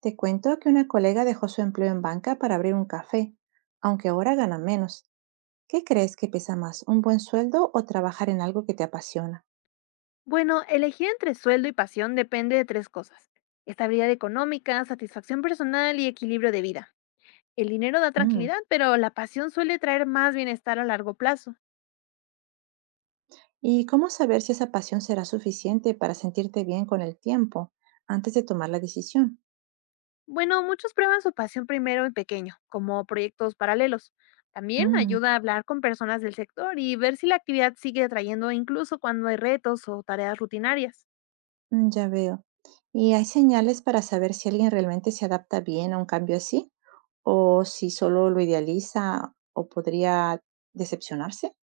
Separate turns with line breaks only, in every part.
Te cuento que una colega dejó su empleo en banca para abrir un café, aunque ahora gana menos. ¿Qué crees que pesa más, un buen sueldo o trabajar en algo que te apasiona?
Bueno, elegir entre sueldo y pasión depende de tres cosas. Estabilidad económica, satisfacción personal y equilibrio de vida. El dinero da
Mm.
tranquilidad, pero la pasión suele traer más bienestar a largo plazo.
¿Y cómo saber si esa pasión será suficiente para sentirte bien con el tiempo antes de tomar la decisión?
Bueno, muchos prueban su pasión primero en pequeño, como proyectos paralelos. También
Mm,
ayuda a hablar con personas del sector y ver si la actividad sigue atrayendo incluso cuando hay retos o tareas rutinarias.
mm, ya veo. ¿Y hay señales para saber si alguien realmente se adapta bien a un cambio así? ¿O si solo lo idealiza o podría decepcionarse?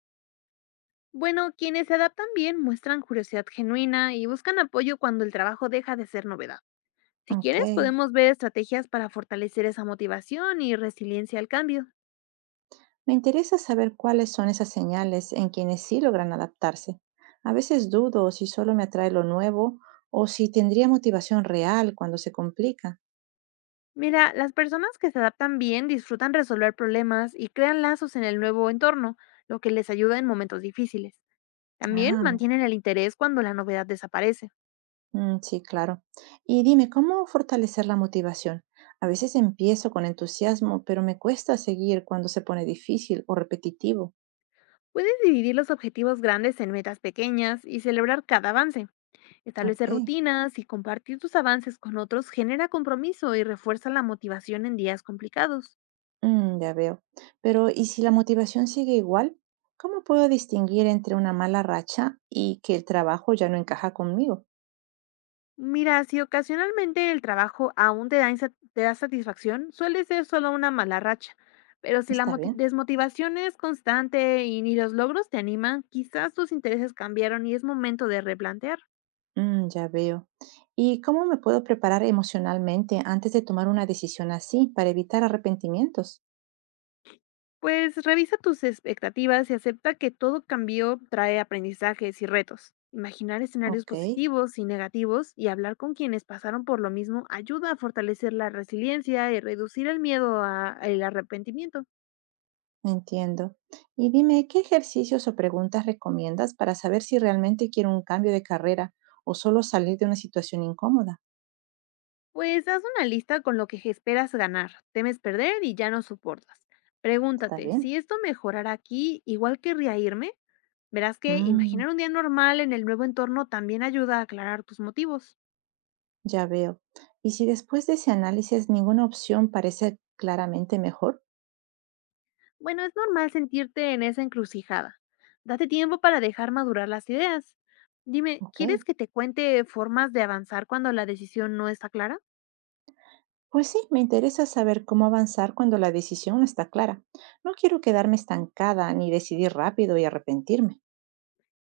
Bueno, quienes se adaptan bien muestran curiosidad genuina y buscan apoyo cuando el trabajo deja de ser novedad. Si
Ok.
quieres, podemos ver estrategias para fortalecer esa motivación y resiliencia al cambio.
Me interesa saber cuáles son esas señales en quienes sí logran adaptarse. A veces dudo si solo me atrae lo nuevo o si tendría motivación real cuando se complica.
Mira, las personas que se adaptan bien disfrutan resolver problemas y crean lazos en el nuevo entorno, lo que les ayuda en momentos difíciles. También
Ah, mira.
mantienen el interés cuando la novedad desaparece.
Mm, sí, claro. Y dime, ¿cómo fortalecer la motivación? A veces empiezo con entusiasmo, pero me cuesta seguir cuando se pone difícil o repetitivo.
Puedes dividir los objetivos grandes en metas pequeñas y celebrar cada avance.
Ok.
Establecer rutinas y compartir tus avances con otros genera compromiso y refuerza la motivación en días complicados.
Mm, ya veo. Pero, ¿y si la motivación sigue igual? ¿Cómo puedo distinguir entre una mala racha y que el trabajo ya no encaja conmigo?
Mira, si ocasionalmente el trabajo aún te da satisfacción, suele ser solo una mala racha. Pero si la
Está bien.
desmotivación es constante y ni los logros te animan, quizás tus intereses cambiaron y es momento de replantear.
Mm, ya veo. ¿Y cómo me puedo preparar emocionalmente antes de tomar una decisión así para evitar arrepentimientos?
Pues revisa tus expectativas y acepta que todo cambio trae aprendizajes y retos. Imaginar escenarios
Ok,
positivos y negativos y hablar con quienes pasaron por lo mismo ayuda a fortalecer la resiliencia y reducir el al arrepentimiento.
entiendo. Y dime, ¿qué ejercicios o preguntas recomiendas para saber si realmente quiero un cambio de carrera o solo salir de una situación incómoda?
Pues haz una lista con lo que esperas ganar, temes perder y ya no soportas.
Está
Pregúntate,
bien.
¿si esto mejorara aquí, igual querría irme? Verás que
Mm,
imaginar un día normal en el nuevo entorno también ayuda a aclarar tus motivos.
ya veo. ¿Y si después de ese análisis ninguna opción parece claramente mejor?
Bueno, es normal sentirte en esa encrucijada. Date tiempo para dejar madurar las ideas. Dime, ¿quieres
Ok.
que te cuente formas de avanzar cuando la decisión no está clara?
Pues sí, me interesa saber cómo avanzar cuando la decisión no está clara. No quiero quedarme estancada ni decidir rápido y arrepentirme.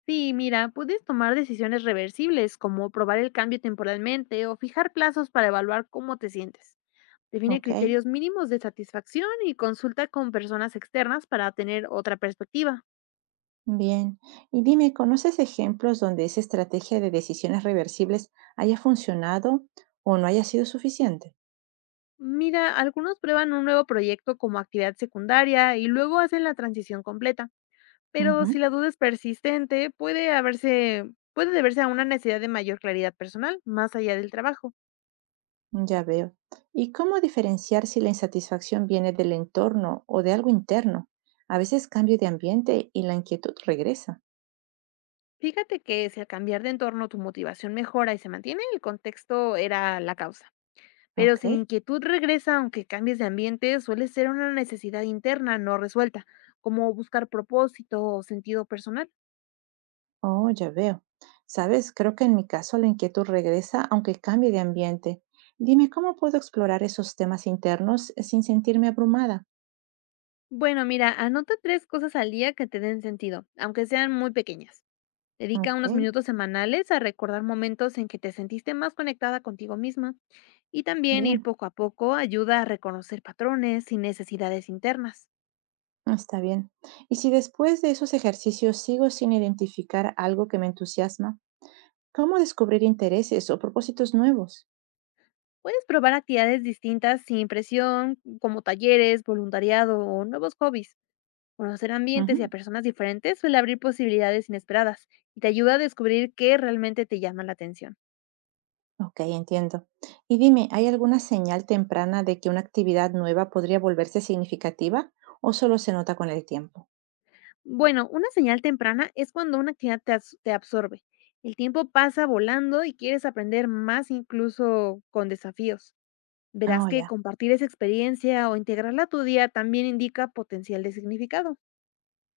Sí, mira, puedes tomar decisiones reversibles como probar el cambio temporalmente o fijar plazos para evaluar cómo te sientes. Define
Ok,
criterios mínimos de satisfacción y consulta con personas externas para tener otra perspectiva.
bien. Y dime, ¿conoces ejemplos donde esa estrategia de decisiones reversibles haya funcionado o no haya sido suficiente?
Mira, algunos prueban un nuevo proyecto como actividad secundaria y luego hacen la transición completa, pero si
Ujú,
la duda es persistente, puede deberse a una necesidad de mayor claridad personal más allá del trabajo.
ya veo. ¿Y cómo diferenciar si la insatisfacción viene del entorno o de algo interno? A veces cambio de ambiente y la inquietud regresa.
Fíjate que si al cambiar de entorno tu motivación mejora y se mantiene, el contexto era la causa. Pero si la
Ok.
inquietud regresa aunque cambies de ambiente, suele ser una necesidad interna no resuelta, como buscar propósito o sentido personal.
Oh, ya veo. Sabes, creo que en mi caso la inquietud regresa aunque cambie de ambiente. Dime, ¿cómo puedo explorar esos temas internos sin sentirme abrumada?
Bueno, mira, anota tres cosas al día que te den sentido, aunque sean muy pequeñas. Dedica
Ok,
unos minutos semanales a recordar momentos en que te sentiste más conectada contigo misma, y también ir
bien,
poco a poco ayuda a reconocer patrones y necesidades internas.
está bien. Y si después de esos ejercicios sigo sin identificar algo que me entusiasma, ¿cómo descubrir intereses o propósitos nuevos?
Puedes probar actividades distintas sin presión, como talleres, voluntariado o nuevos hobbies. Conocer ambientes y
Ujú.
a personas diferentes suele abrir posibilidades inesperadas y te ayuda a descubrir qué realmente te llama la atención.
Ok, entiendo. Y dime, ¿hay alguna señal temprana de que una actividad nueva podría volverse significativa o solo se nota con el tiempo?
Bueno, una señal temprana es cuando una actividad te absorbe. El tiempo pasa volando y quieres aprender más incluso con desafíos. Verás
Oh,
que
ya.
compartir esa experiencia o integrarla a tu día también indica potencial de significado.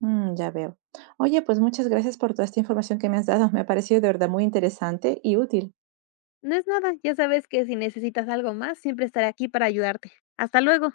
Mm, ya veo. Oye, pues muchas gracias por toda esta información que me has dado. Me ha parecido de verdad muy interesante y útil.
No es nada, ya sabes que si necesitas algo más, siempre estaré aquí para ayudarte. Hasta luego.